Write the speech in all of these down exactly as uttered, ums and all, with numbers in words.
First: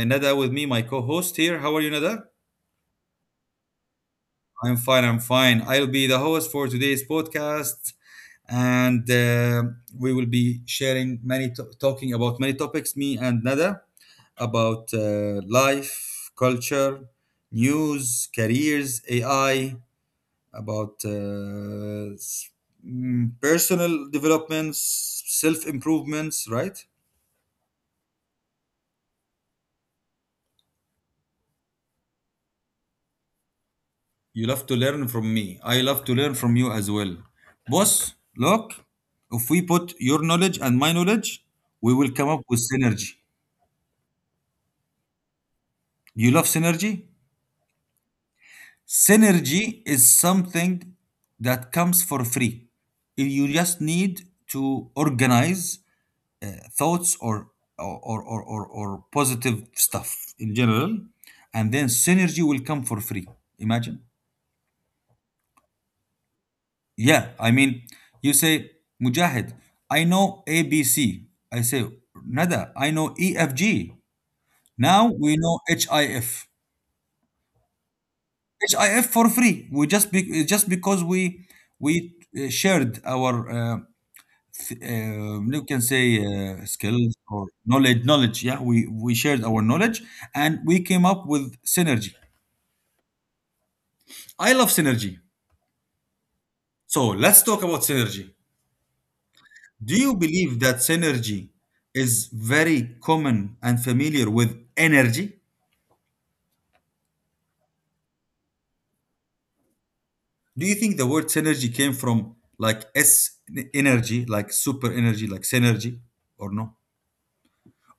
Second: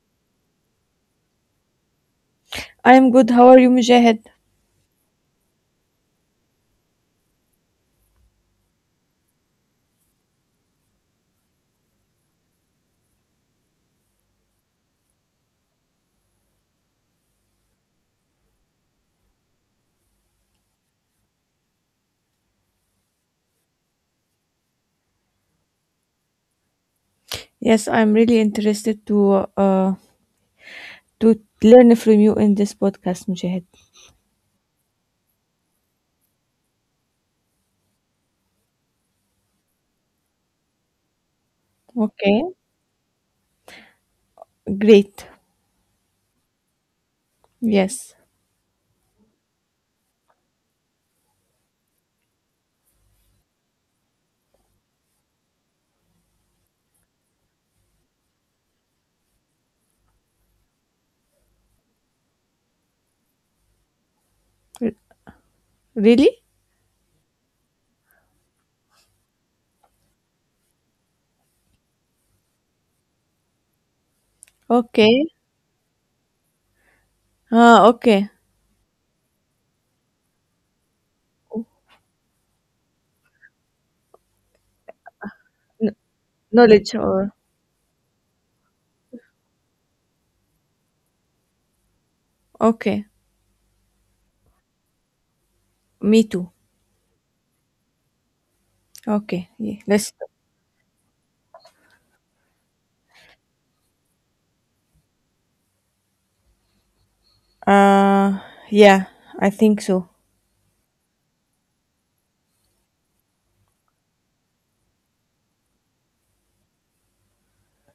uh, Nada with me, my co-host here. How are you, Nada? I am good. How are you, Mujahid? I'm fine. I'm fine. I'll be the host for today's podcast, and uh, we will be sharing many, to- talking about many topics. Me and Nada about uh, life, culture, news, careers, A I, about uh, s- mm, personal developments, self improvements, right? Yes, I'm really interested to uh, to learn from you in this podcast, Mujahid. You love to learn from me. I love to learn from you as well. Boss, look, if we put your knowledge and my knowledge, we will come up Okay. with synergy. Great. You love synergy? Yes. Synergy is something that comes for free. You just need to organize uh, thoughts or or, or, or, or or positive stuff in general, and then synergy will come for free. Imagine. R- really? Yeah, I mean, you say, Mujahid, I know A B C. I say, Nada, I know E F G. Now Okay. we know H I F. Ah, okay. H I F for free. We just be, just because we we uh, shared our uh, th- uh, you can Kn- say uh, knowledge skills or or knowledge knowledge. Yeah, we we shared our knowledge and we came up with synergy. okay. I love synergy. Me too. So let's talk about synergy. Okay. Yeah. Do Let's. you believe that synergy is very common and familiar with energy? Uh, yeah. I think so. Do you think the word synergy came from like S energy, like super energy, like synergy, or no?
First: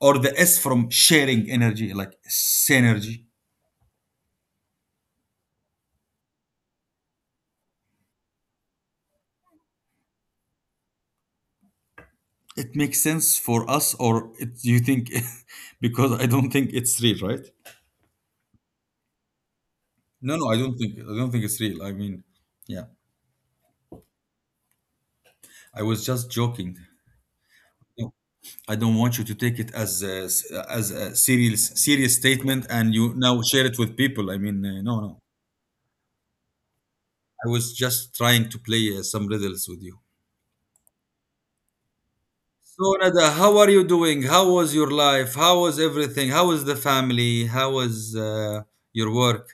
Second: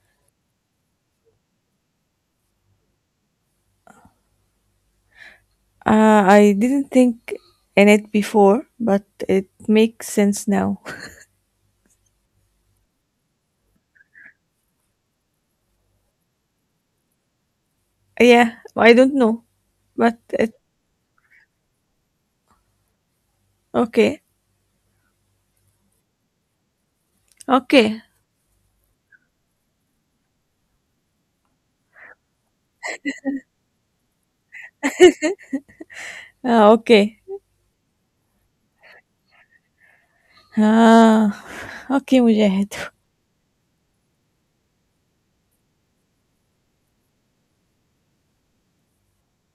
Or the S from sharing energy, like synergy? Uh, I didn't think in it before, but it makes sense now. It makes sense for us, or it, you think because I don't think it's real, right? yeah. I don't know, but No, no, it I don't think I don't think it's real. I mean, yeah, okay. I was just joking. Okay. I don't want you to take it as a, as a serious, serious statement, and you now share it with people. I mean, uh, no, no. آه، أوكي. I was just trying to play uh, some riddles with you. آه، أوكي مجاهد. So Nada, how are you doing? How was your life? How was everything? How was the family? How was uh, your work?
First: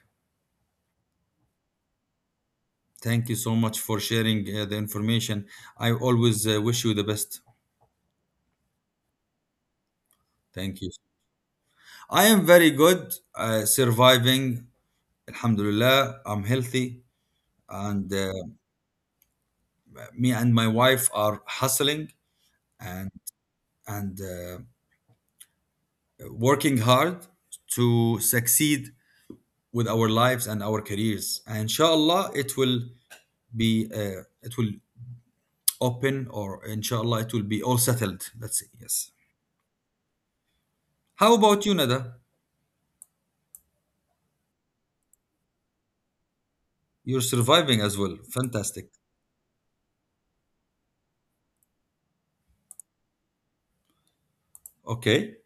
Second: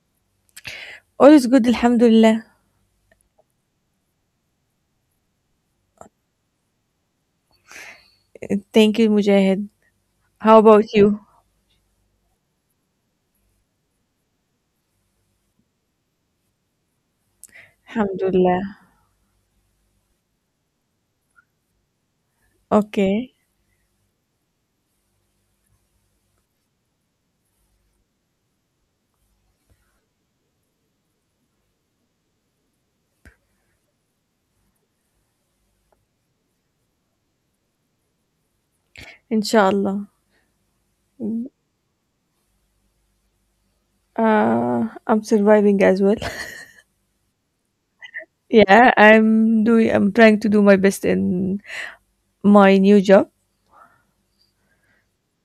All is good الحمد لله. Thank you so much for sharing uh, the information. I always uh, wish you the best. Thank you مجاهد. How Thank you. about you؟ I am very good, uh, surviving. Alhamdulillah, I'm healthy, and الحمد Uh, لله. me and my wife are hustling and Okay. and uh, working hard to succeed with our lives and our careers, and inshallah it will be uh, it will open, or inshallah it will be all settled, let's say. Yes. إن شاء الله. How about you, Nada? Uh, I'm surviving as well. You're surviving as well, fantastic. Yeah, I'm doing I'm trying to do my best in my new job, Okay.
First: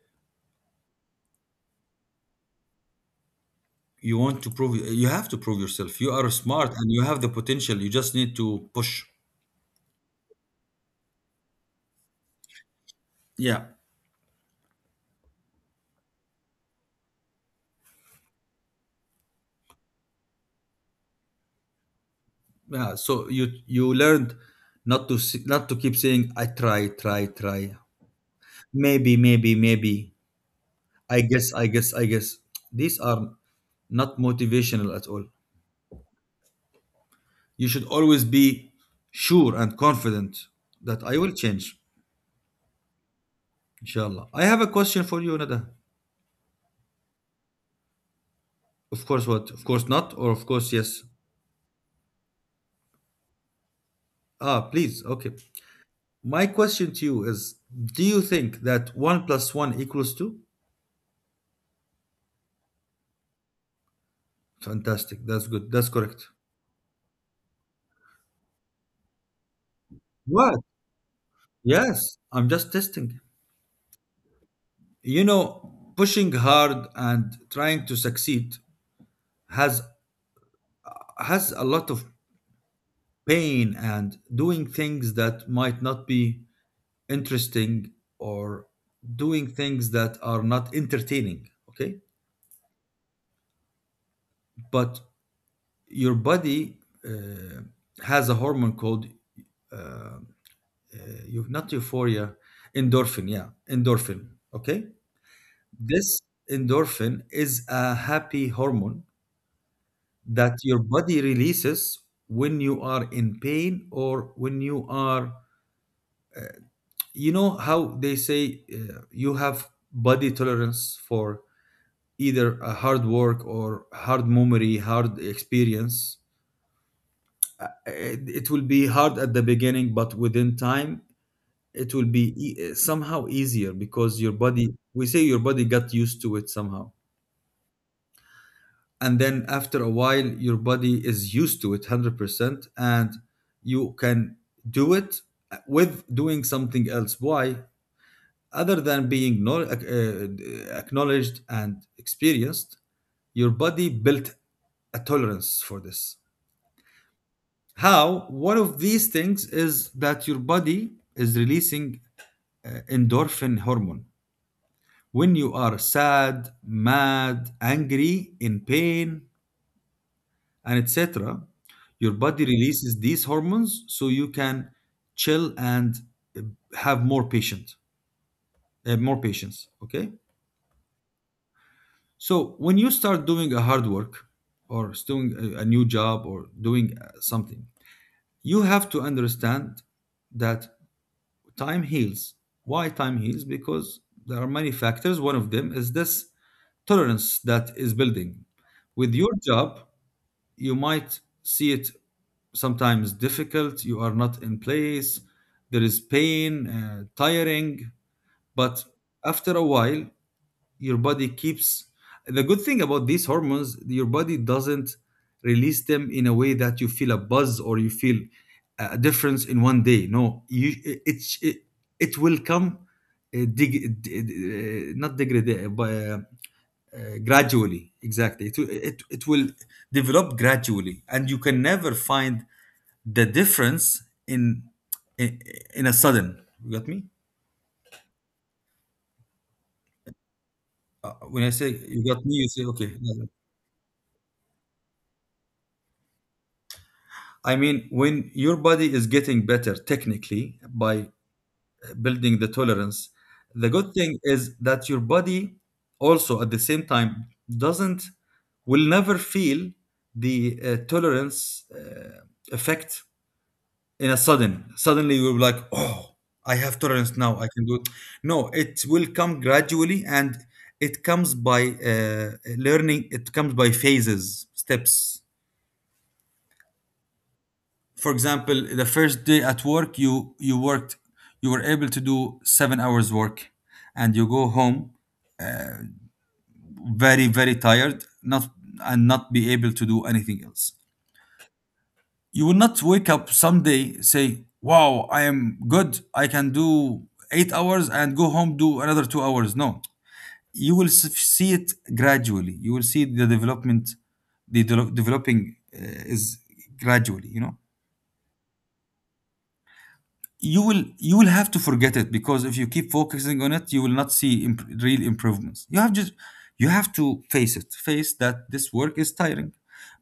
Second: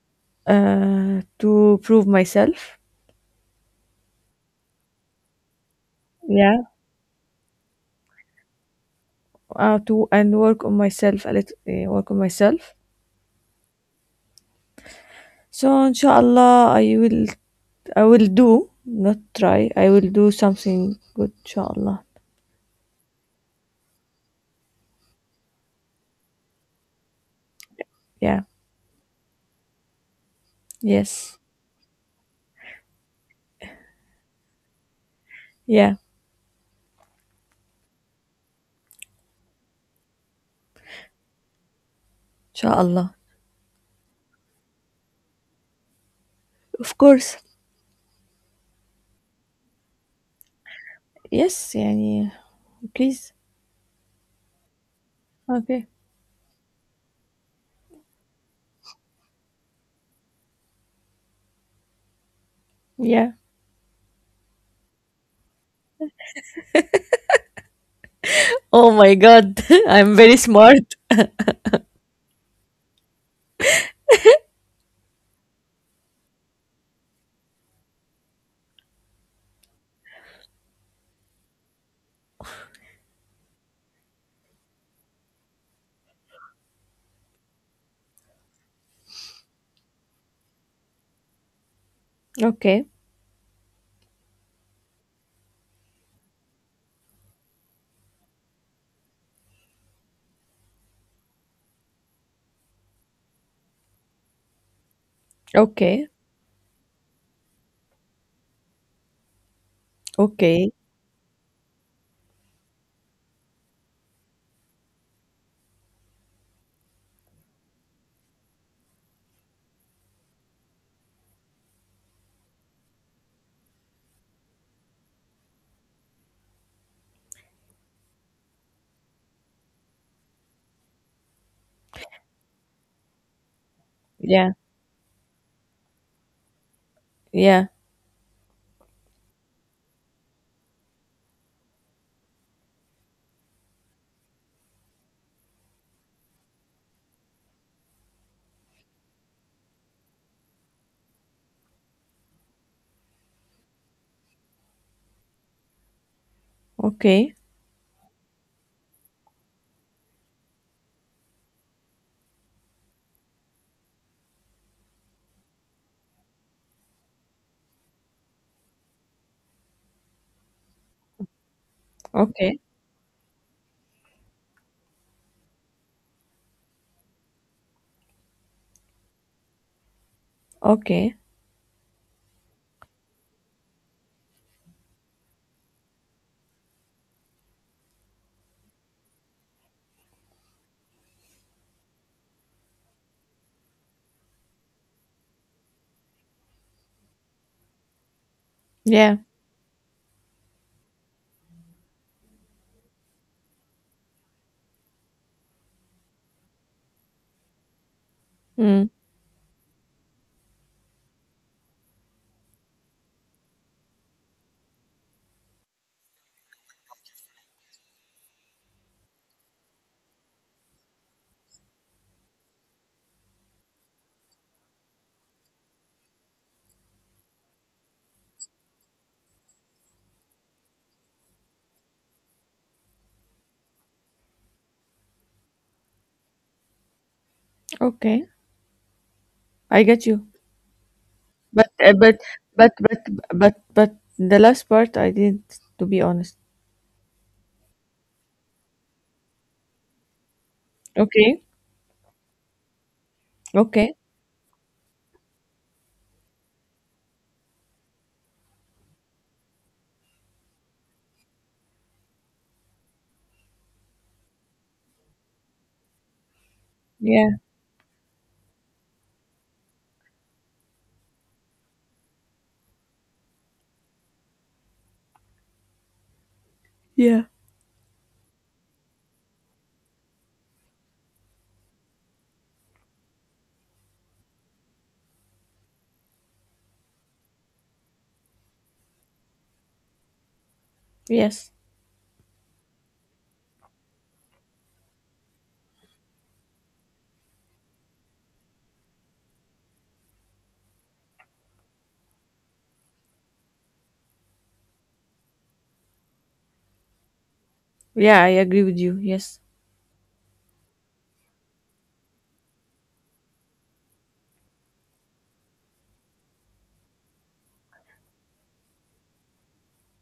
uh, to prove myself. You want to prove? You have to prove yourself. You are Yeah, smart and you have the potential. You just need to push. uh, to and work on myself a little, uh, work on myself. Yeah. So inshallah I will, I will do not try. I will do something good inshallah. Yeah, so you you learned not to s- not to keep saying I try, try, try. Yeah. Maybe, maybe, maybe. I Yes. guess, I guess, I guess. These are not motivational at all. Yeah. You should always be sure and confident that I will change, Inshallah. inshallah. I have a question for you, Nada. Of course. Of course, what? Of course not, or of course yes. Yes, yani, please. Ah, please. Okay. Okay. My question to you is: Do you think that one plus one equals two? Yeah. Fantastic. That's good. That's correct. Oh my god. I'm very What? smart. Yes, I'm just testing. You know, pushing hard and trying to succeed has has a lot of pain, and doing things that might not be interesting, or doing things that are not entertaining, okay? Okay. But your body uh, has a hormone called uh, uh, eu- not euphoria, endorphin, yeah, endorphin, okay? Okay. This endorphin is a happy hormone that Okay. your body releases when you are in pain, or when you are you know how they say, uh, you have body tolerance for either a hard work or hard memory, hard experience. Uh, it, it will be hard at the beginning, but within time it will be e- somehow easier, because your Yeah. body, we say your body got used to it somehow. Yeah. And then after a while your body is used to it one hundred percent, and you can do it with doing something else. Why? Other than being, no, uh, acknowledged and experienced, your body built a tolerance for this. Okay. How, one of these things is that your body is releasing uh, endorphin hormone when you are sad, mad, angry, in pain, and et cetera. Your body Okay. releases these hormones so you can chill and uh, have more patient, uh, more patience. Okay. Okay. So when you start doing a hard work, or doing a, a new job, or doing uh, something, you have to understand that time heals. Why time heals? Because there are many factors. One of them is this tolerance that is building. With Yeah. your job, you might see it sometimes difficult, you are not in place, there is pain, uh, tiring. Mm. But after a while your body keeps, the good thing about these hormones, your body doesn't release them in a way that you feel a buzz, or you feel a difference in one day. No, you it it, it will come, uh, dig, d- d- uh, not degrade, uh, but uh, uh, gradually. Exactly, it, will- it, it will develop gradually, and you can never find the difference in in, in a sudden. You got me? Okay. I get you. Uh, when I say But uh, you but got me, you say but okay. but but but the last part I didn't, to be honest. I mean, when your body is getting better technically, by Okay. building the tolerance, the good Okay. thing is that your body also at the same time doesn't will never feel the uh, tolerance uh, effect in a sudden. Suddenly you will be like, oh, I have tolerance Yeah. now, I can do it. No, it will come gradually, and it comes by uh, learning, it comes by phases, steps. Yeah. For example, the first day at work, you you worked, you were able to do seven hours work, and you go home very, very tired, not and not be able to do anything else. Yes. You will not wake up someday say, "Wow, I am good. I can do eight hours and go home, do another two hours." No. You will s- see it gradually. You will see the development, the de- developing uh, is gradually, you know. Yeah, I agree with you. Yes. you will you will have to forget it, because if you keep focusing on it you will not see imp- real improvements. You have just you have to face it face that this work is tiring.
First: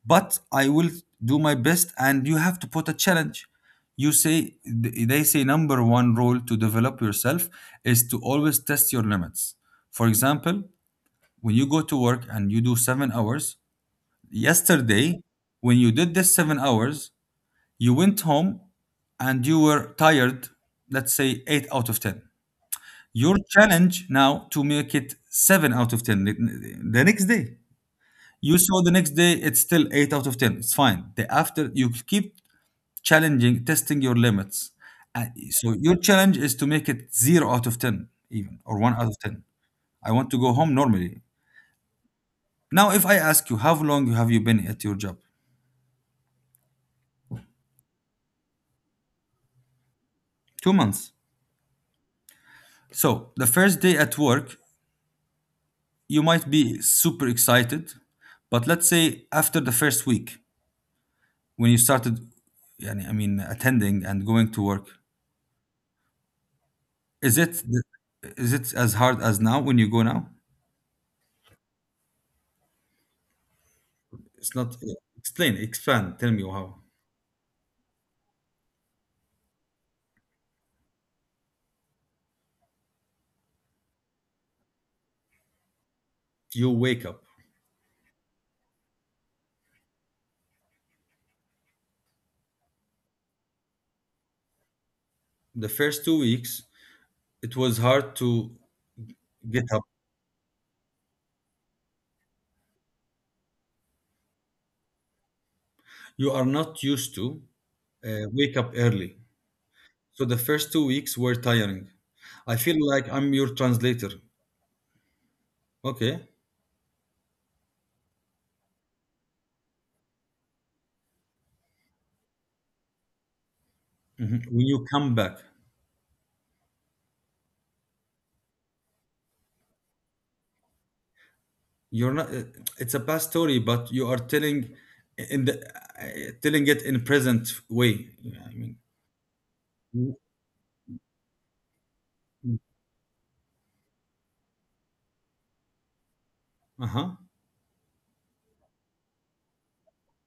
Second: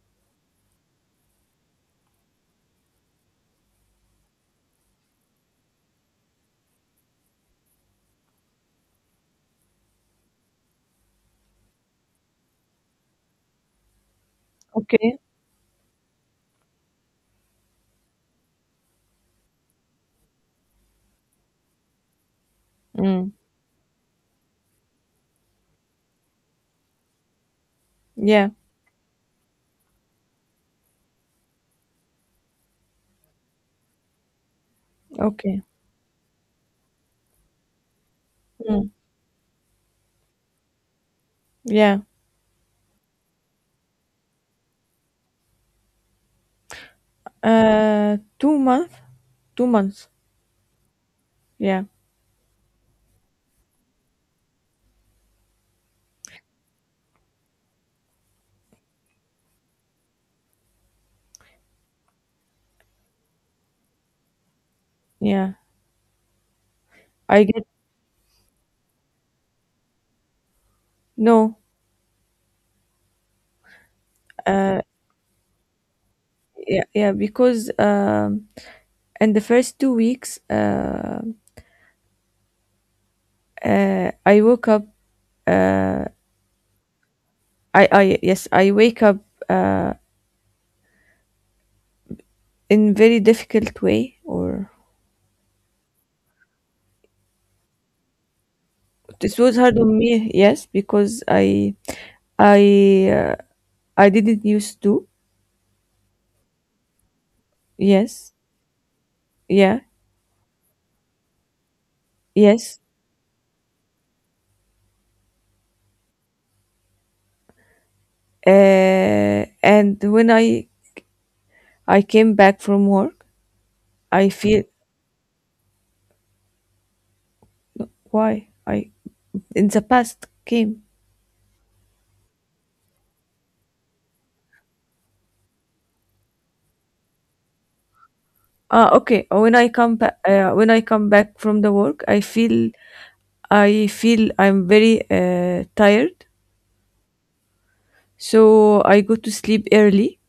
But I will do my best, and you have to put a challenge. You say, th- they say number one rule to develop yourself is to always test your limits. For example, when you go to work and you do seven hours Okay. yesterday, when you did this seven hours you went home and you were tired, let's say eight out of ten. Mm. Your challenge now, to make it seven out of ten the the next day. Yeah. You saw the next day, it's still eight out of ten. It's fine. The After, you keep challenging, testing your limits. Uh, Okay. so your challenge is to make it zero out of ten even, or Mm. one out of ten. I want to go home normally. Yeah. Now, if I ask you, how long have you been at your job? Uh, two month. Two months. two months. Yeah. So the first day at work, you might be super excited, but let's say after the first week, when you started, yani, I mean, attending and going to work, Yeah. is I it get is it as hard as now when you go now? no. It's not. Uh, Explain Expand, tell me how. yeah. Yeah. Because um, in the first two weeks, uh, uh, I woke up. Uh, You wake up. I I yes, I wake up. Uh, in very difficult way or The first two weeks it was hard to this was get hard up. on me, yes, because I I uh, I didn't used to. You are not used to uh, Yes. wake up early. Yeah. So the first two weeks were tiring. I feel Yes. like I'm your translator, okay. Uh, and when I I came back from work, I Mhm. feel When you come back. why I in the past came. You're not. uh, It's a past story, but you are telling in the uh, telling it in present way. Yeah, I mean, Ah, okay. uh, When I come back, uh, when I come back from the work, I feel I feel I'm very uh, tired. uh huh. So I go to sleep early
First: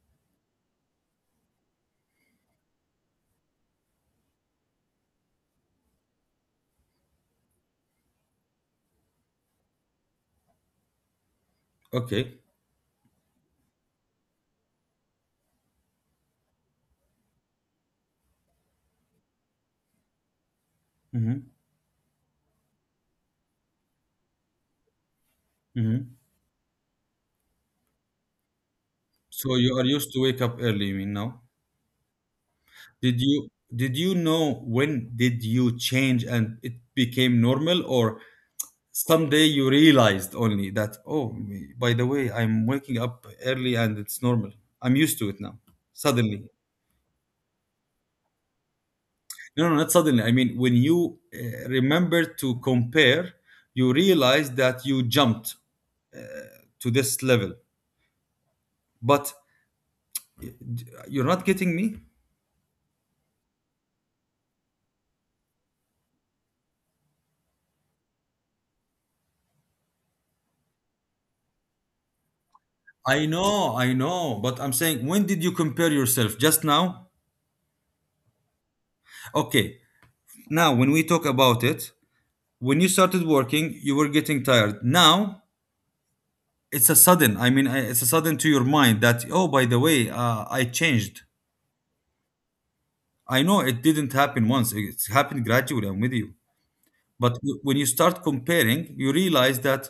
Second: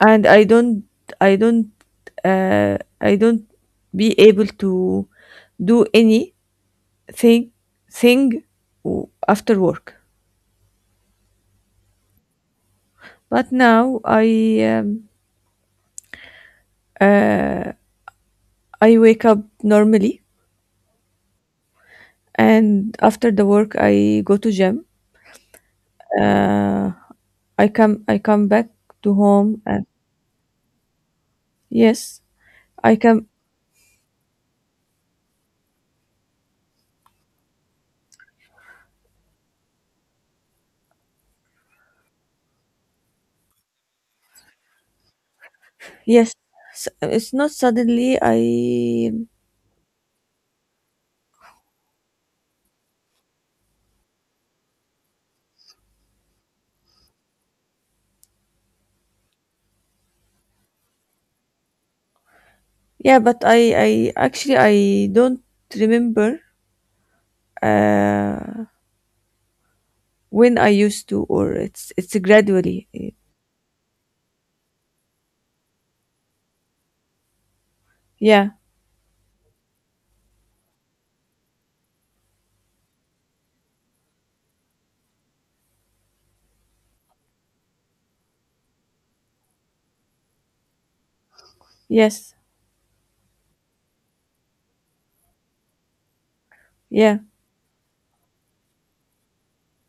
and i don't i don't uh, i don't be able to do anything thing w- after work. Okay. But now i um, uh, i wake up normally, Mm-hmm. and after the work I go to gym, Mm-hmm. uh, i come i come back to So home, you are and used to wake up early, you mean now? yes, I Did come, you did you know when did you change and it became normal? Or someday you realized only that, oh, by the way, I'm waking up early and it's normal. I'm used to it now. yes, Suddenly. s- it's not suddenly I. No, no, not suddenly. I mean, when you uh, remember to compare, you realize that you jumped uh, to this level. But you're not getting me? Yeah, but I I actually I don't remember, uh, when I used to, or it's it's gradually. I know, I know. But I'm saying, when did you compare yourself? Just now? Yeah, Okay. Now, when we talk about it, when you started working, you were getting tired. Now, it's a sudden, I mean, I- it's a sudden to your mind that, oh, by the way, uh, I changed. yes, I know it didn't happen once, it's happened gradually. I'm with you. yeah, But w- when you start comparing, you realize that,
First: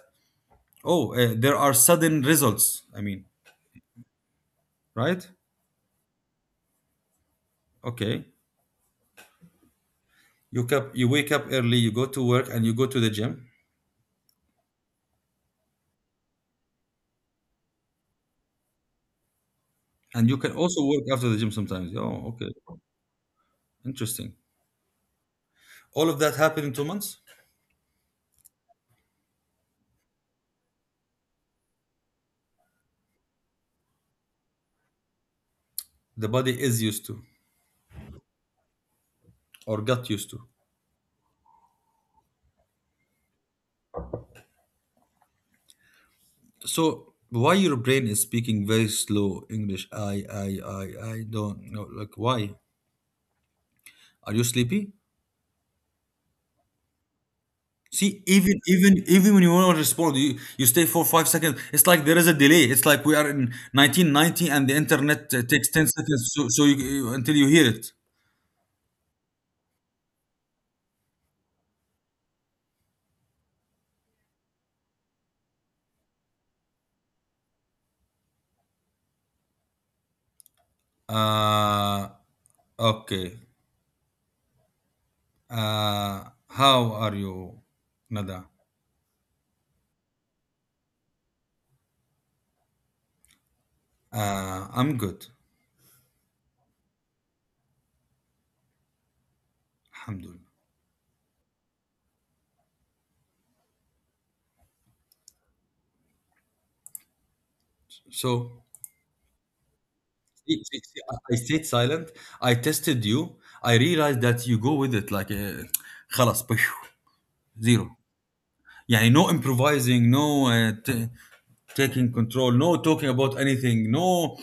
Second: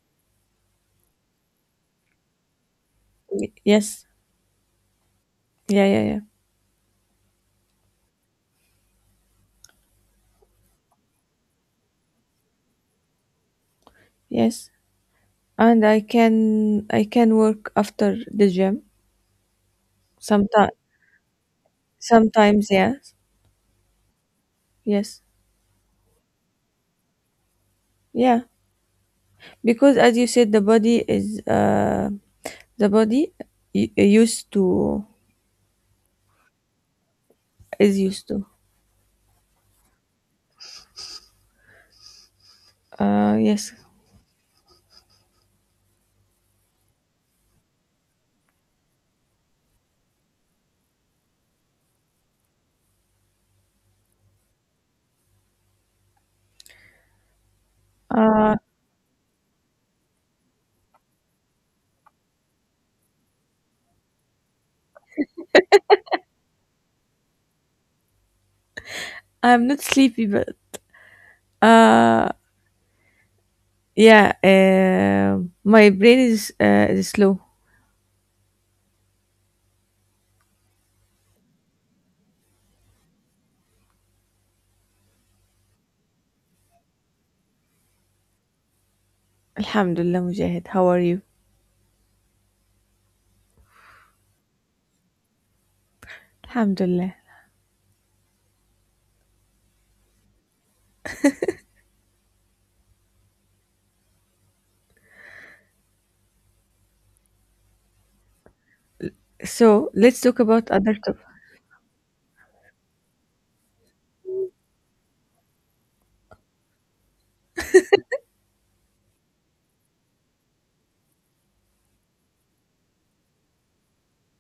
oh, uh, there are sudden results. I mean, y- yes, right? yeah, yeah, yeah, Okay. You, cap- you wake up early, you go to work, and you go to the gym. yes. And I can I can work after the gym And you can sometimes. also work after the gym sometimes. Oh, okay. Sometimes, yes, Interesting. yes, All of that happened in two months. yeah. Because as you said, the body is, uh the body y- used to, The body is used to, is used to. or got used to. Uh, yes. So, why your brain is speaking very slow English? I, I, I, I don't know. Like, why? Are you sleepy? See, Uh, even even even when you want to respond, you you stay for five seconds. It's like there is a delay. It's like we are in nineteen ninety and the internet uh, takes ten seconds so, so you, you- until you hear it. I'm not sleepy, but uh, yeah. Um, my brain is uh is slow. Uh, okay. Uh, how are you, Nada? Alhamdulillah, Mujahid. How are you? Uh, I'm good. Alhamdulillah. Alhamdulillah. So, So let's talk see, about see, other see, I topic. I stayed silent. I tested you. I realized that you go with it like, uh, خلاص, zero. يعني no improvising, no uh, t- taking control, no talking about anything, no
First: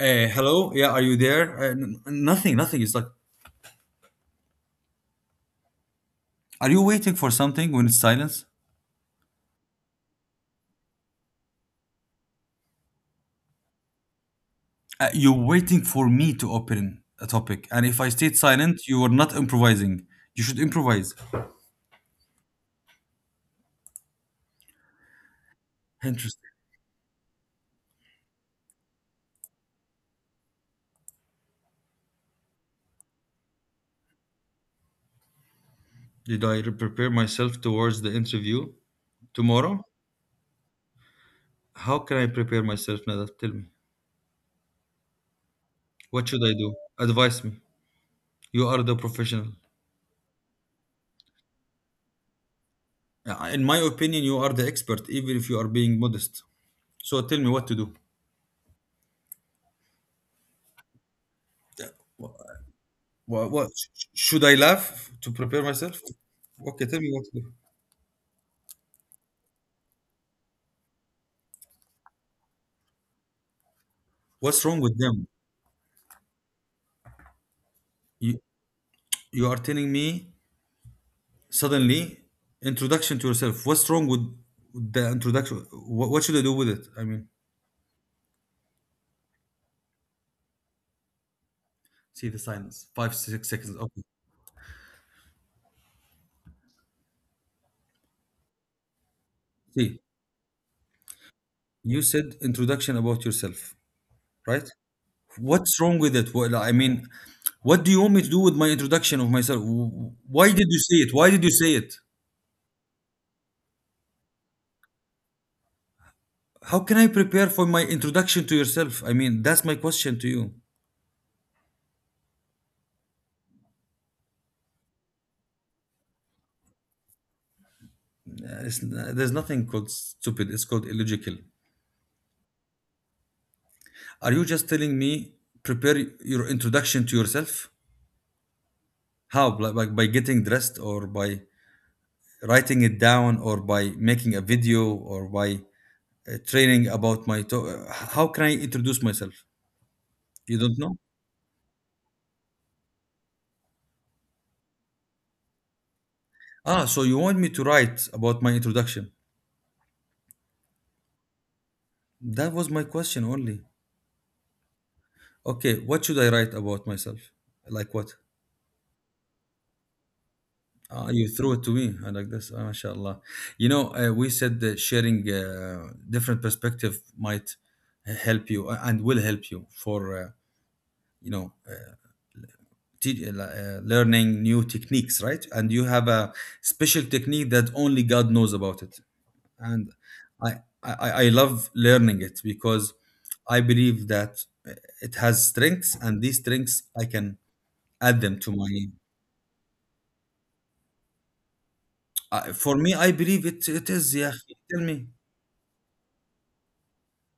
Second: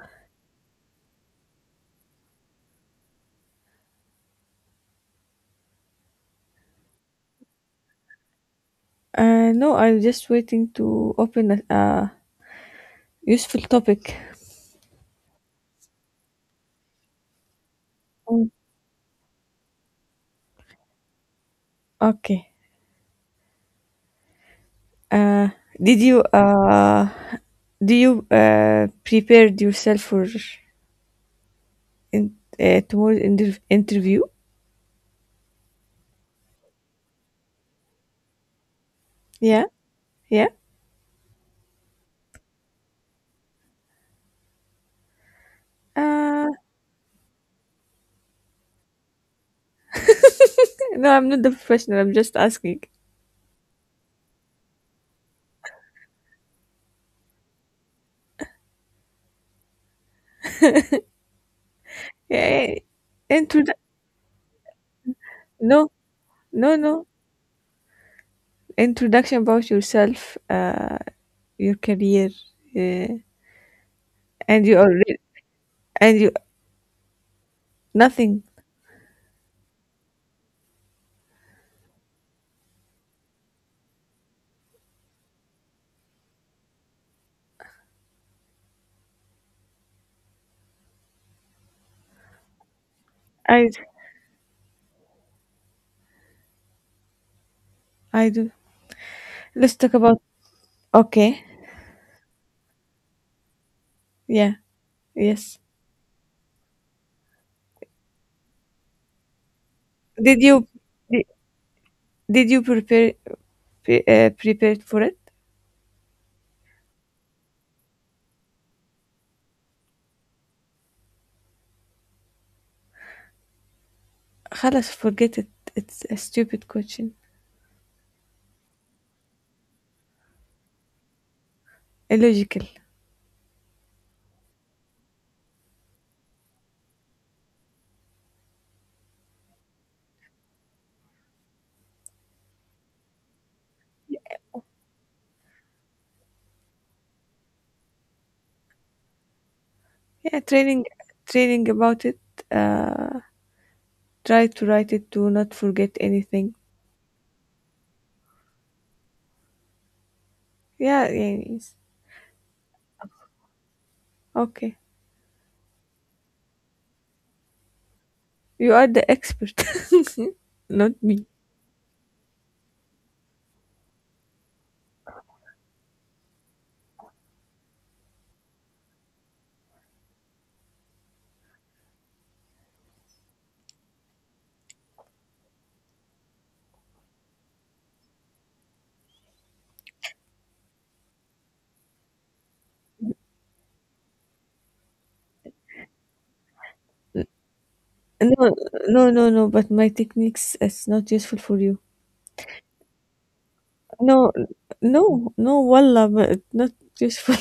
uh, hello, yeah, are you there, uh, n- nothing, nothing It's like are you waiting for something when it's silence? Uh, no, I'm just waiting to open a, uh, useful topic. Uh, you're waiting for me to open a topic, and if I stayed Mm. silent, you are not improvising. You should improvise. Okay. Uh, did you Interesting. Uh, do you uh, prepared yourself for, in, uh, tomorrow's inter- interview? Did I re- prepare myself towards the interview Yeah, tomorrow? yeah. How can I prepare myself now? Tell me what should Uh, I do. Advise me. You are the professional. no, I'm not the professional. I'm just asking. Uh, In my opinion, you are the expert, even if you are being modest. So tell me what to do. What, Yeah, yeah, yeah. what introdu- sh- should I laugh to prepare No, myself? no, Okay, tell no. me what to do. Introduction about yourself. Uh, your career, uh, What's and you wrong with already them? and you You nothing. you are telling me suddenly introduction to yourself. What's wrong with the introduction? What, what should I do with it? I mean, see the silence. Five six i seconds. Okay. i do. Let's talk See, about. Okay. you said introduction about yourself, Yeah. right? Yes. What's wrong with it? Well, I mean, what do you want me to do with my introduction of myself? W- did Why you did you say it? did, Why did you say it? did you prepare, pre, uh, prepared for it? How can I prepare for my introduction to yourself? I mean, that's my question to you. خلاص, forget it. It's a stupid question. Uh, it's- there's nothing called stupid, it's called illogical. Illogical. Are you just telling me prepare your introduction to yourself? How? Like, like by getting dressed, or by writing it down, or by making a video, or by uh, training about my to- uh, how can I introduce myself? Yeah, You don't training. know? Training about it. uh Try to write it. Do not forget anything. Ah, so you want me to write about my introduction? Yeah, yeah, yes. That was my question only. Okay. Okay, what should I write about myself? Like what? You are the expert. not Ah, me. you threw it to me. I like this. Ah, mashallah. You know, uh, we said that sharing uh, different perspective might help you uh, and will help you for uh, you know uh, te- uh, learning new techniques, right? And you have a special technique that only God knows about it. And I, I I love learning it because I believe that it has strengths, and these strengths I can add them No, to my. no, no, no, but my techniques is not useful for you. I, for me, I believe it. It is. No, Yeah, tell me. no, no, wallah, but not useful.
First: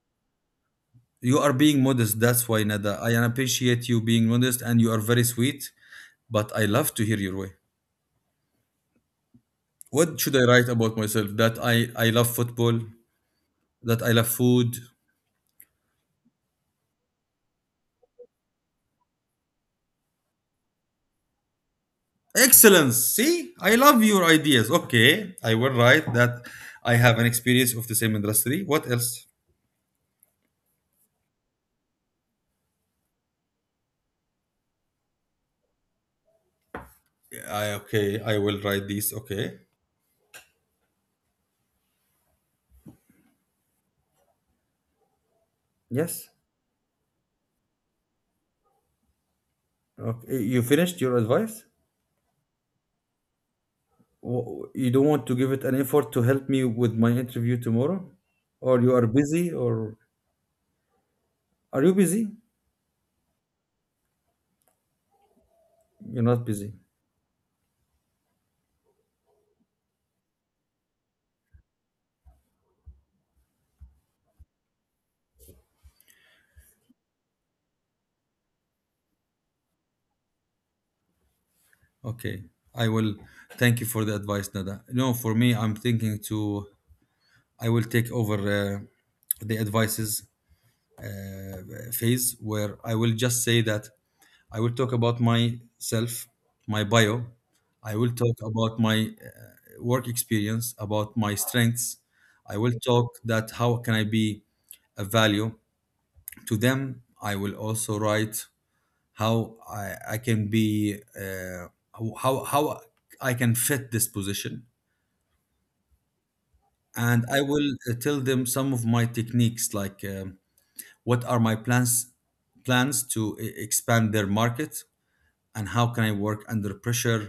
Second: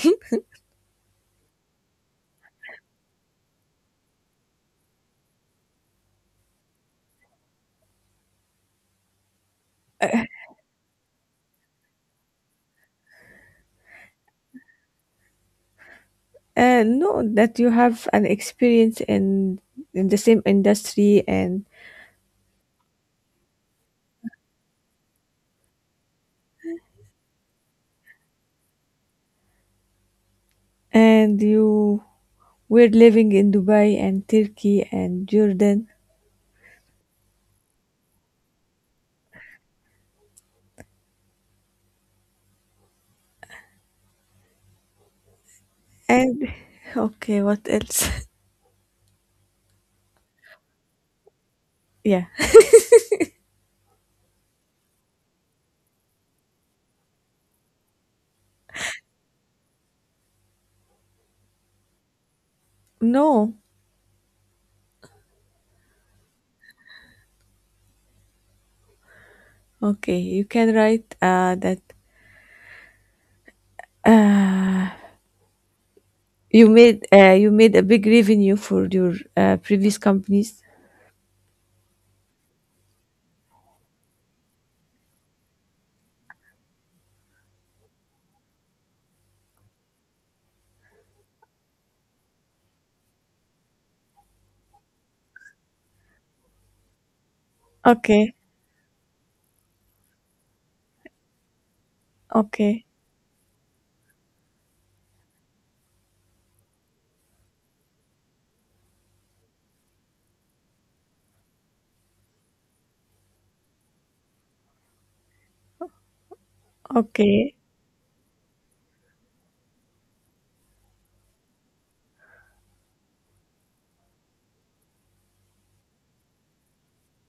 You are being modest. That's why, Nada. I appreciate you being modest, and you are very sweet. But I love to hear your way. What uh, should I write about myself? That I I love football. That I love food. no, that you have an experience in in the same industry, and Excellence. See, I love your ideas. Okay, I will write that I have an experience of the same industry. What else? and you were living in Dubai and Turkey and Jordan, I, Okay, I will write this. Okay. Yes. and okay, what else? Okay. You finished your advice? yeah, W- You don't want to give it an effort to help me with my interview tomorrow? Or you are busy? Or are you busy? no, You're not busy. okay, you can write uh that uh you made uh you made a big revenue for your, uh, previous companies. Okay. I will thank you for the advice, Nada. No, for me, I'm thinking to, I will take over uh, the advices uh, phase where I will just say that I will talk about myself, my bio. I will Okay, talk about my uh, work experience, about my strengths. I will okay, talk that how can I be a value to them. I will also write how I, I can be uh, how how I can fit this position, and I okay. will uh, tell them some of my techniques like. um What are my plans plans to e- expand their market, and how can I work under pressure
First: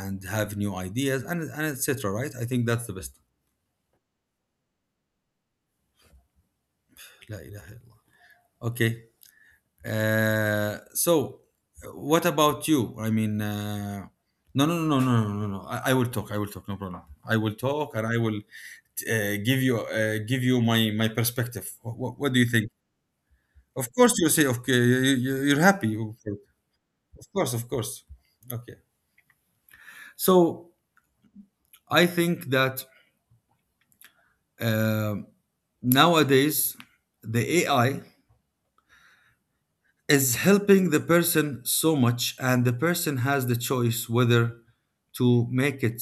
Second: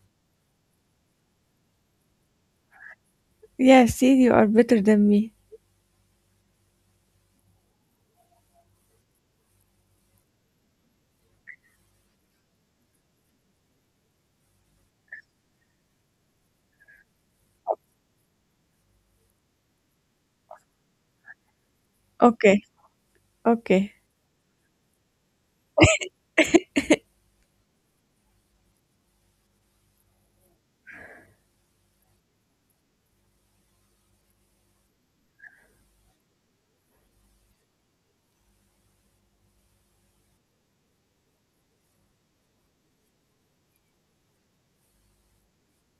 and have new ideas and and etc. Right? I think that's the best. Yeah, see, you are better than me. La ilaha illallah. Okay. Uh, so, uh, what about you? I mean, uh, no, no, no, no, no, no, no. no. I, I will talk. I will talk. No problem. I will talk, and I will uh, give you uh, give you my my perspective. What, what do you Okay, think? Of okay. course, you say okay. You, you- you're happy. Of course, of course. Okay. So I think that um nowadays the A I is helping the person so much, and the person has the choice whether to make it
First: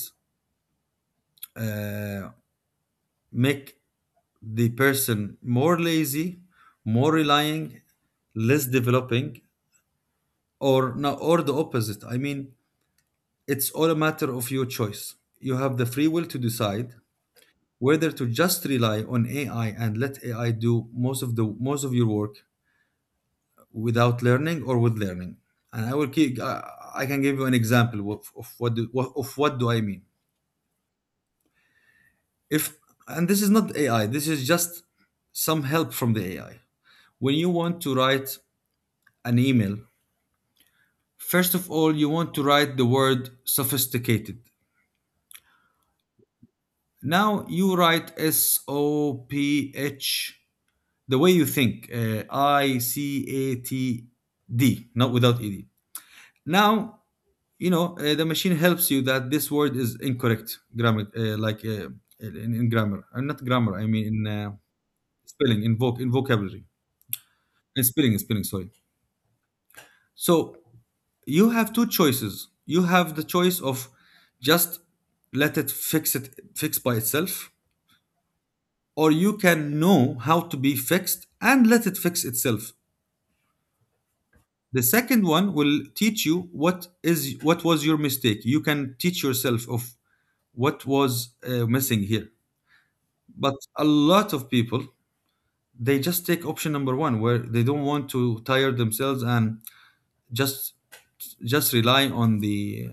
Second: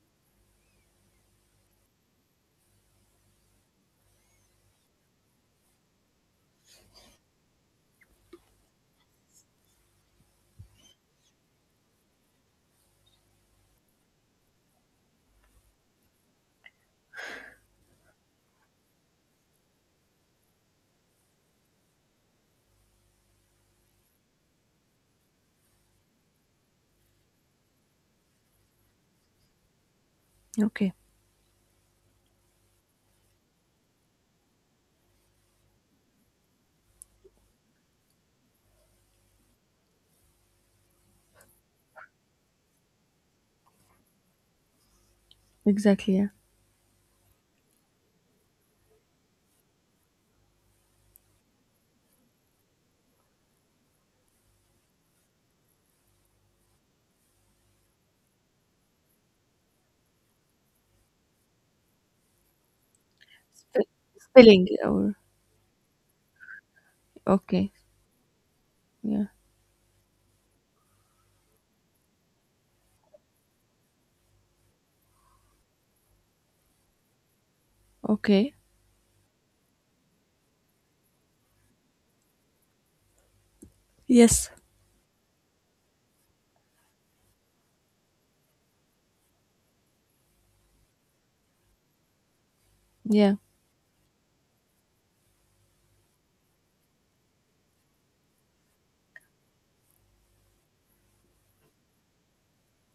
uh, make the person more lazy, more relying, less developing, or no, or the opposite. I mean, it's all a matter of your choice. You have the free will to decide whether to just rely on A I and let A I do most of the most of your work without learning or with learning. And I will keep I I can give you an example of, of what do, what- of what do I mean. Okay. If, and this is not AI, this is just some help from the AI, when you want to write an email, first of all, you want to write the word sophisticated. Exactly, yeah. Now you write S O P H, the way you think, uh, I C A T D, not without ED. Now, you know, uh, the machine helps you that this word is incorrect grammar, uh, like uh, in, in grammar, and not grammar, I Sp- mean in uh, Spelling, or spelling, in voc in vocabulary, okay. in spelling, in spelling, sorry. Yeah. So you have two choices. You have the choice of just let it fix it fix by itself, Okay. or you can know how to be fixed and let it fix itself. Yes. The second one will teach you what is what was your mistake. You can teach yourself of what was uh, missing here. Yeah. But a lot of people, they just take option number one, where they don't want to tire themselves and just just rely on the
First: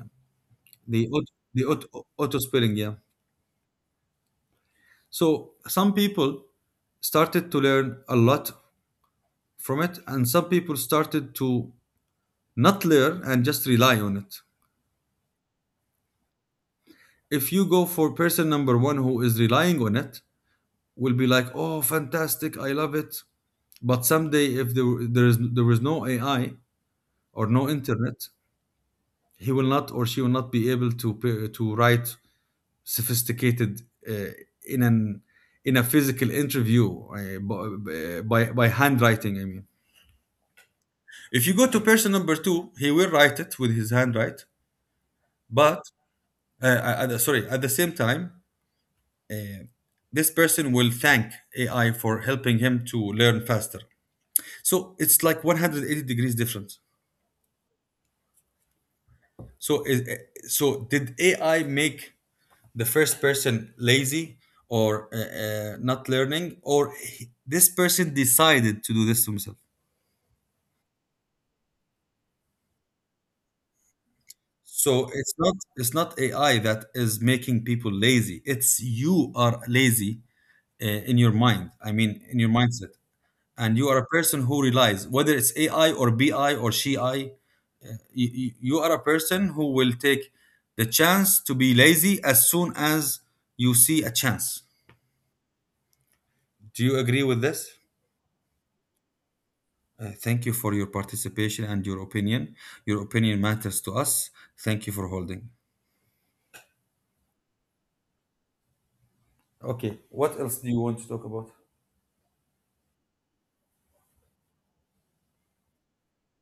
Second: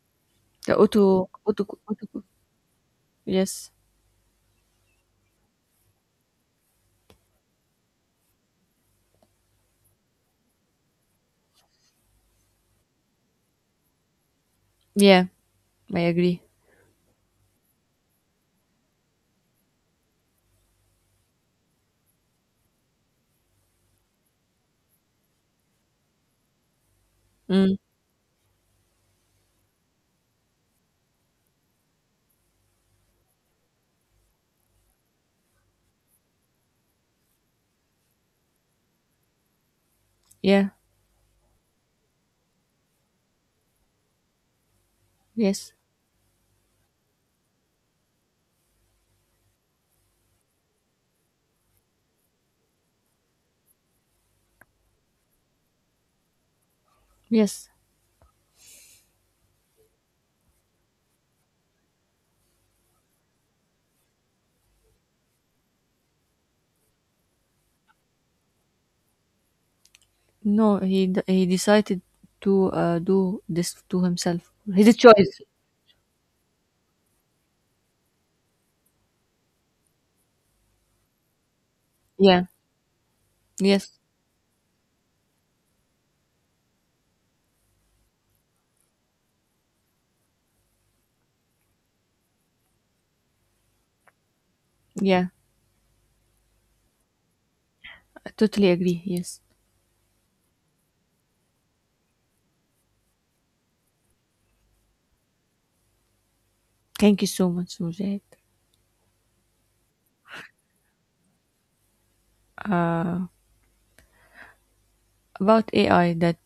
The the auto auto, auto the auto, auto. auto spelling. Yeah. Yes. So some people started to learn a lot from it, and some people started to not learn and just rely on it. Yeah. I agree. If you go for person number one who is relying on it, will be like, oh, fantastic, I love it. But someday, if there there is there is no A I or no Mm. internet, he will not or she will not be able to p- to write sophisticated uh, in an in a physical interview, uh, by by handwriting. I mean, Yeah. if you go to person number two, he will write it with his handwrite. Yes. But uh, uh, at the- sorry, at the same time, uh, this person will thank A I for helping him to learn faster. So it's like one hundred eighty degrees different. Yes. So is, uh, so did A I make the first person lazy, or uh, uh, not learning, or he- this person decided to do this to himself? No. He d- he decided to, uh, do this to himself. His So it's choice. not it's not AI that is making people lazy, it's you are lazy uh, in your mind I mean in Yeah. your mindset And Yes. you are a person who relies, whether it's AI or B I or she I. uh, you, you are a person who will take the chance to be lazy as soon as you see a chance. Yeah. Do you agree with this? I totally agree. Yes. Uh, thank you for your participation and your opinion. Your opinion matters to us. Thank you for holding. Thank you so much, Mujahid. Okay, what else do you want to talk about? Uh, about A I, that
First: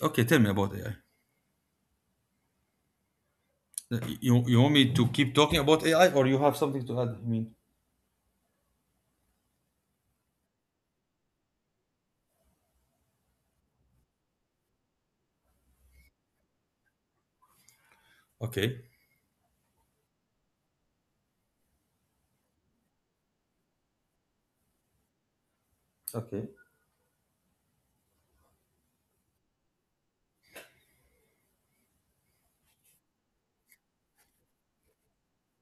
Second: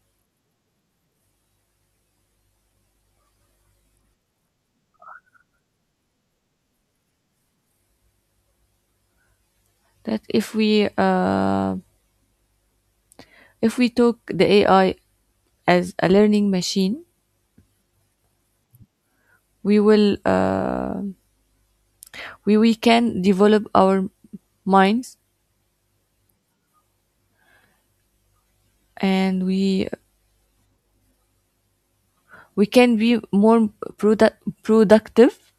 Okay, tell me about A I. You, you want me to keep talking about A I, or you have something to add, I mean. that if we uh, if we took the A I as a learning machine, Okay. we will, uh, we we can develop our minds, Okay. and we we can be more produ- productive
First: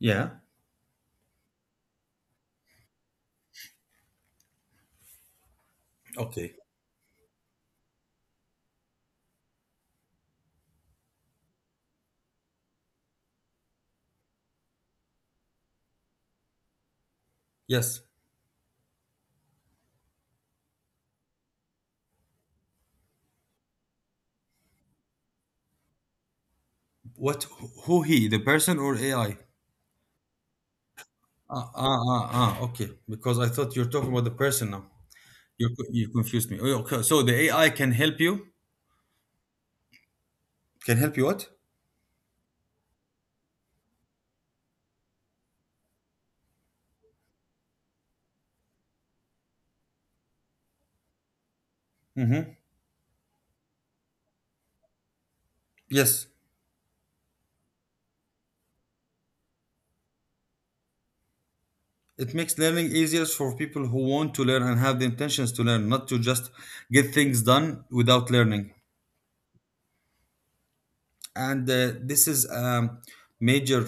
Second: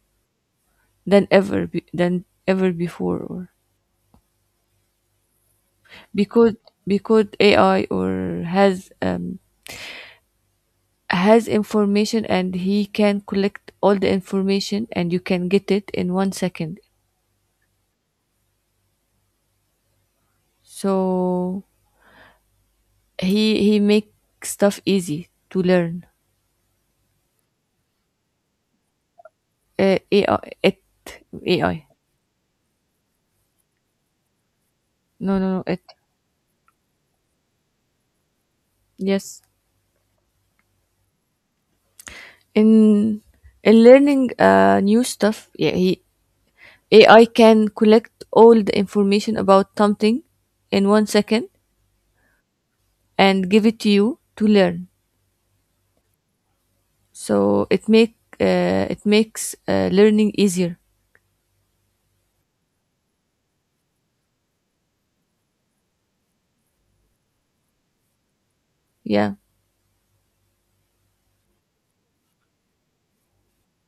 Yeah. than ever be- than ever before, or Okay. because, because A I or has um, has information, and he can collect all the information and you can get it in one second, Yes. so he he makes stuff easy to learn. What? Who he? The person or A I? Uh, A I, it, Ah, A I. ah, ah, ah. Okay. Because I thought you're talking about the person now. No, no, no, You it, you confused me. Oh, okay. So the A I can help you. yes. Can help you what? In in learning uh new stuff, yeah, he A I can collect all the information about something in one second Mm-hmm. and give it to you to learn. Yes. So it make uh, it makes, uh, learning easier. It makes learning easier for people who want to learn and have the intentions to learn, not to just get things done without learning. Yeah. And uh, this is a major,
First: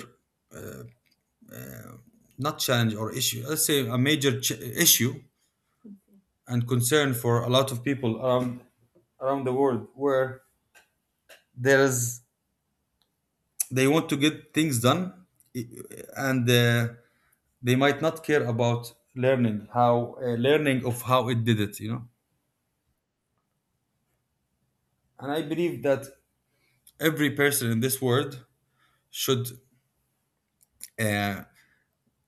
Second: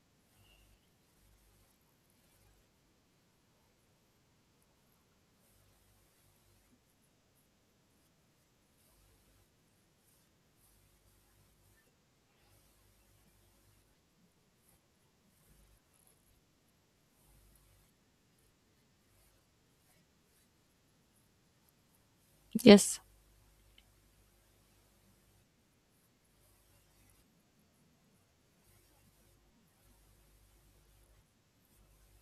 uh, not challenge or issue, let's say a major ch- issue and concern for a lot of people around, around the world where there's they want to get things done, I- and uh, they might not care about learning how, uh, learning of how it did it, you know. Yes. And I believe that every person in this world should uh,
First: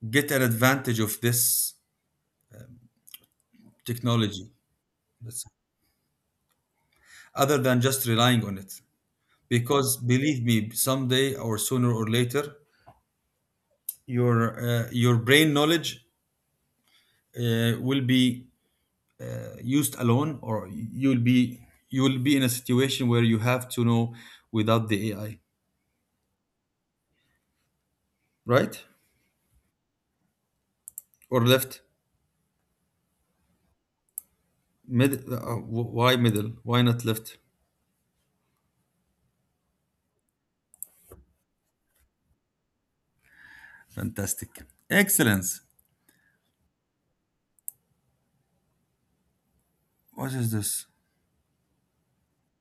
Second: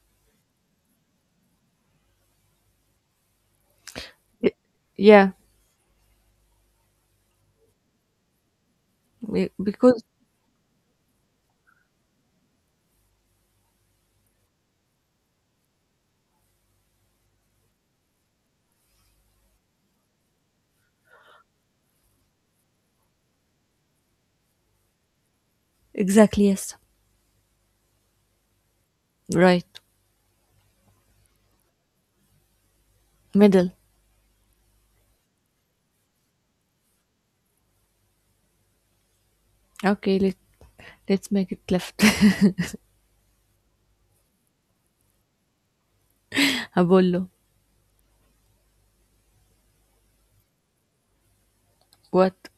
get an advantage of this technology Y- Yeah. other than just relying on it, Be- because Because believe me, someday or sooner or later, your uh, your brain knowledge uh, will be uh, used alone, or you'll be you will be in a situation where you have to know without the AI. exactly, yes. Right? Right. Or left? Middle. Mid uh, Why middle? Why not left? Okay, let let's make it left. Fantastic. Excellence. Abolo. What is this? What?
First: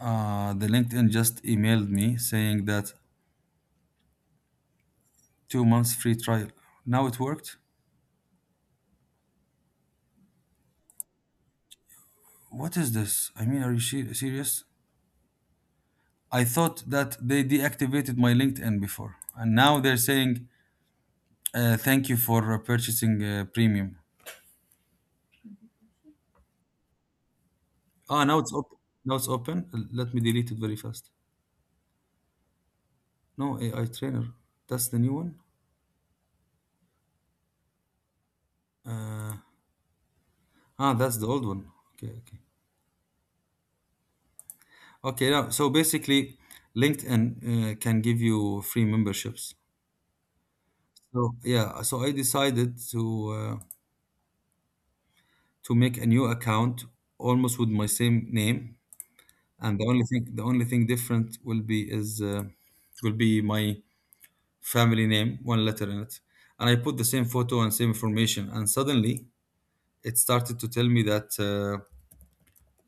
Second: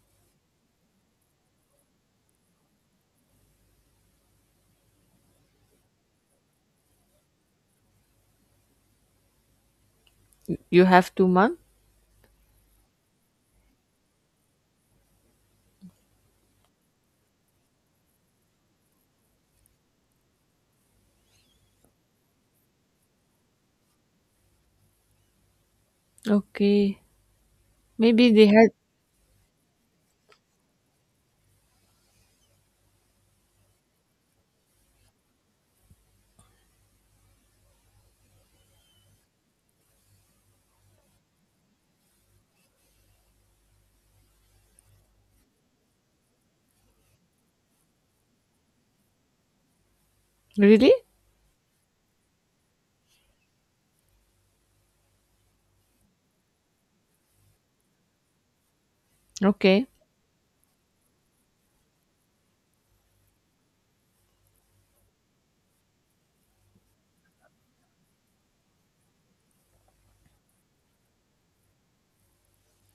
Uh, the LinkedIn just emailed me saying that two months free trial. Now it worked? You have two mom? What is this? I mean, are you she- serious? I thought that they deactivated my LinkedIn before, and now they're saying uh, thank you for uh, purchasing uh, premium. Okay. Ah, Maybe now they it's had, open. Now it's open. L- Let me delete it very fast. No A I trainer. That's the new one. Uh, ah, that's the old one. Okay, okay, okay. Now, so basically, LinkedIn uh, can give you free memberships. really? So yeah, so I decided to uh, to make a new account almost with my same name, and Okay. the only thing the only thing different will be is uh, will be my family name, one letter in it, and I put the same photo and same information, and suddenly it started to tell me that uh,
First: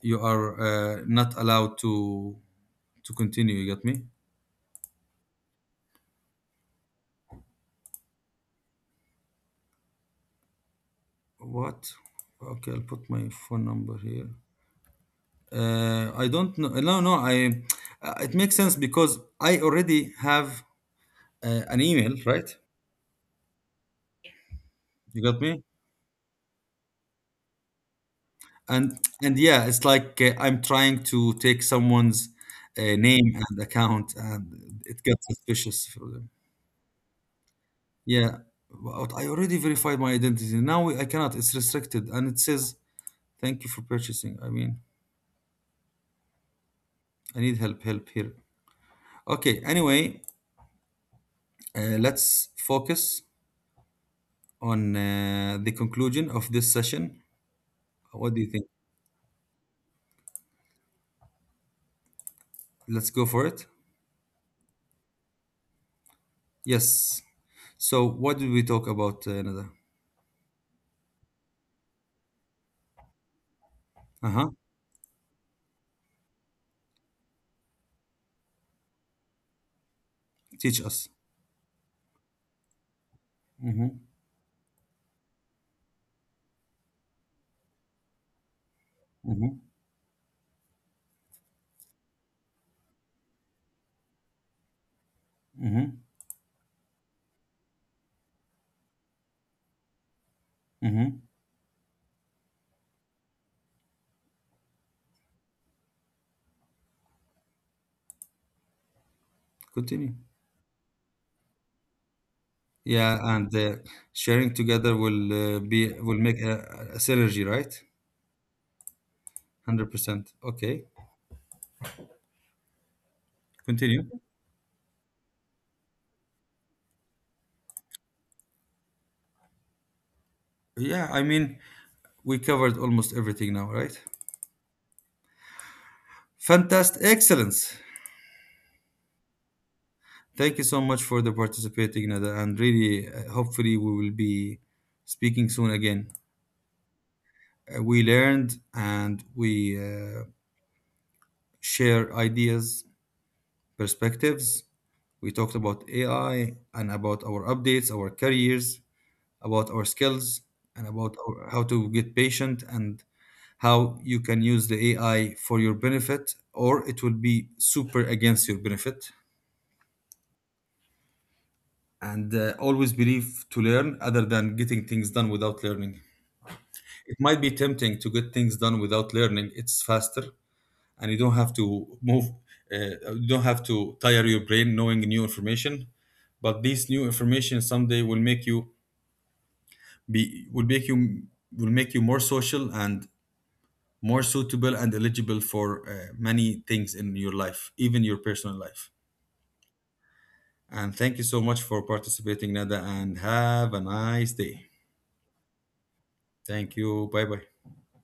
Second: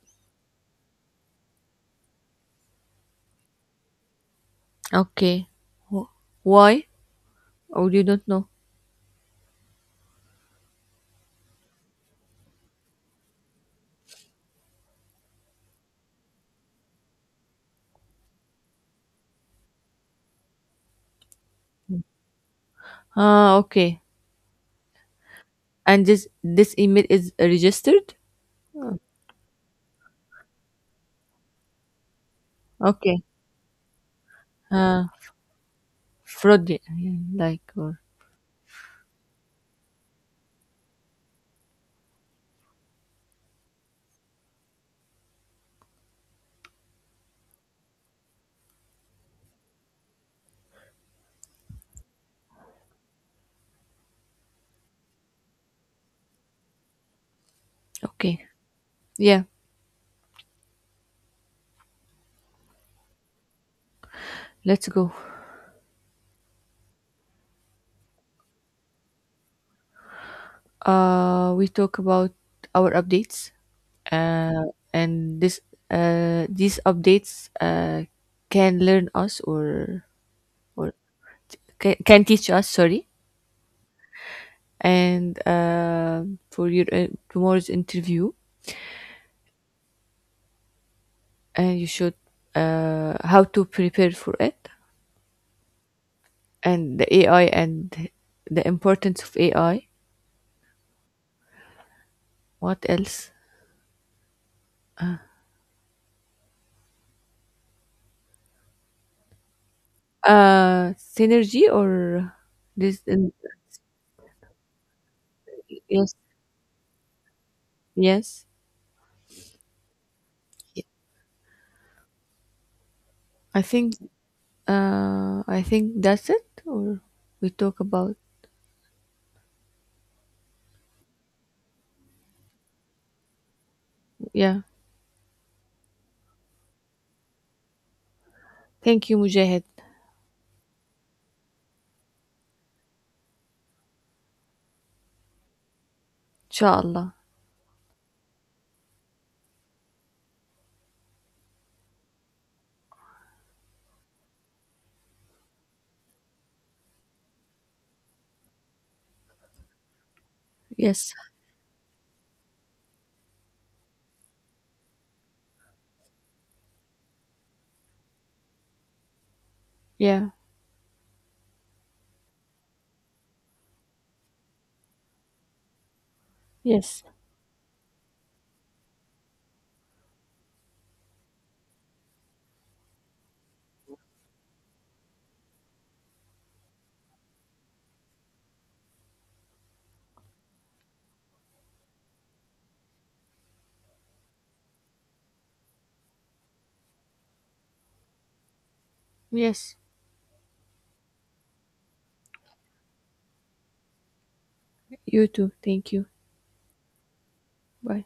you are uh, not allowed to to continue. You get me? Okay. Wh- Why? Oh, you don't know. What? Okay, I'll put my phone number here. Uh, I don't know. No, no. I uh, It makes sense because I already have uh, an email, right? Ah, okay. You got me. And this this email is registered? And and Yeah, it's like uh, I'm trying to take someone's uh, Okay. name and account, and it Uh gets suspicious for them. Fraud, yeah, like, or Yeah, but I already verified my identity. Now I cannot. It's restricted, and it says thank you for purchasing. I mean, I need help. Help here. Okay. Anyway, uh, let's focus on uh, the conclusion of this session. What do okay. you think? Yeah. Let's go for it. Let's go. Yes. So, what did we talk about, uh, Nada? Uh, we talk about our updates, Uh huh. uh, and this uh, these updates, uh, can learn us, or Teach or us. can, can teach us. Sorry, Mm-hmm. and, uh, for your, uh, tomorrow's interview, Mm-hmm. and you should, uh, how to prepare for it, Mm-hmm. and the A I, and the importance of A I. Mm-hmm. What else? Continue. Uh, synergy, or this? Yeah, and uh, sharing together will uh, be Yes, will make a, a synergy, right? yes. Hundred percent. Okay. I think, Continue. Uh, I think that's it, or we talk about, Yeah, I mean, we covered almost everything now, right? yeah. Fantastic. Excellence. Thank you, Mujahid. Thank you so much for the participating, Nada, and really, uh, hopefully, we will be speaking soon again. Inshallah. Uh, we learned, and we uh, share ideas, perspectives. We talked about A I and about our updates, our careers, about our skills, and Yes. about our, how to get patient, and how you can use the A I for your benefit, or it will be super against your benefit. Yeah. And uh, always believe to learn other than getting things done without learning. Yes. It might be tempting to get things done without learning, it's faster, and you don't have to move, uh, you don't have to tire your brain knowing new information, but this new information someday will make you be will make you will make you more social and more suitable and eligible for uh, many things in your life, even your personal life. Yes. And thank you so much for participating, Nada, and have a nice day. You too. Thank you. Thank you, bye bye. Bye.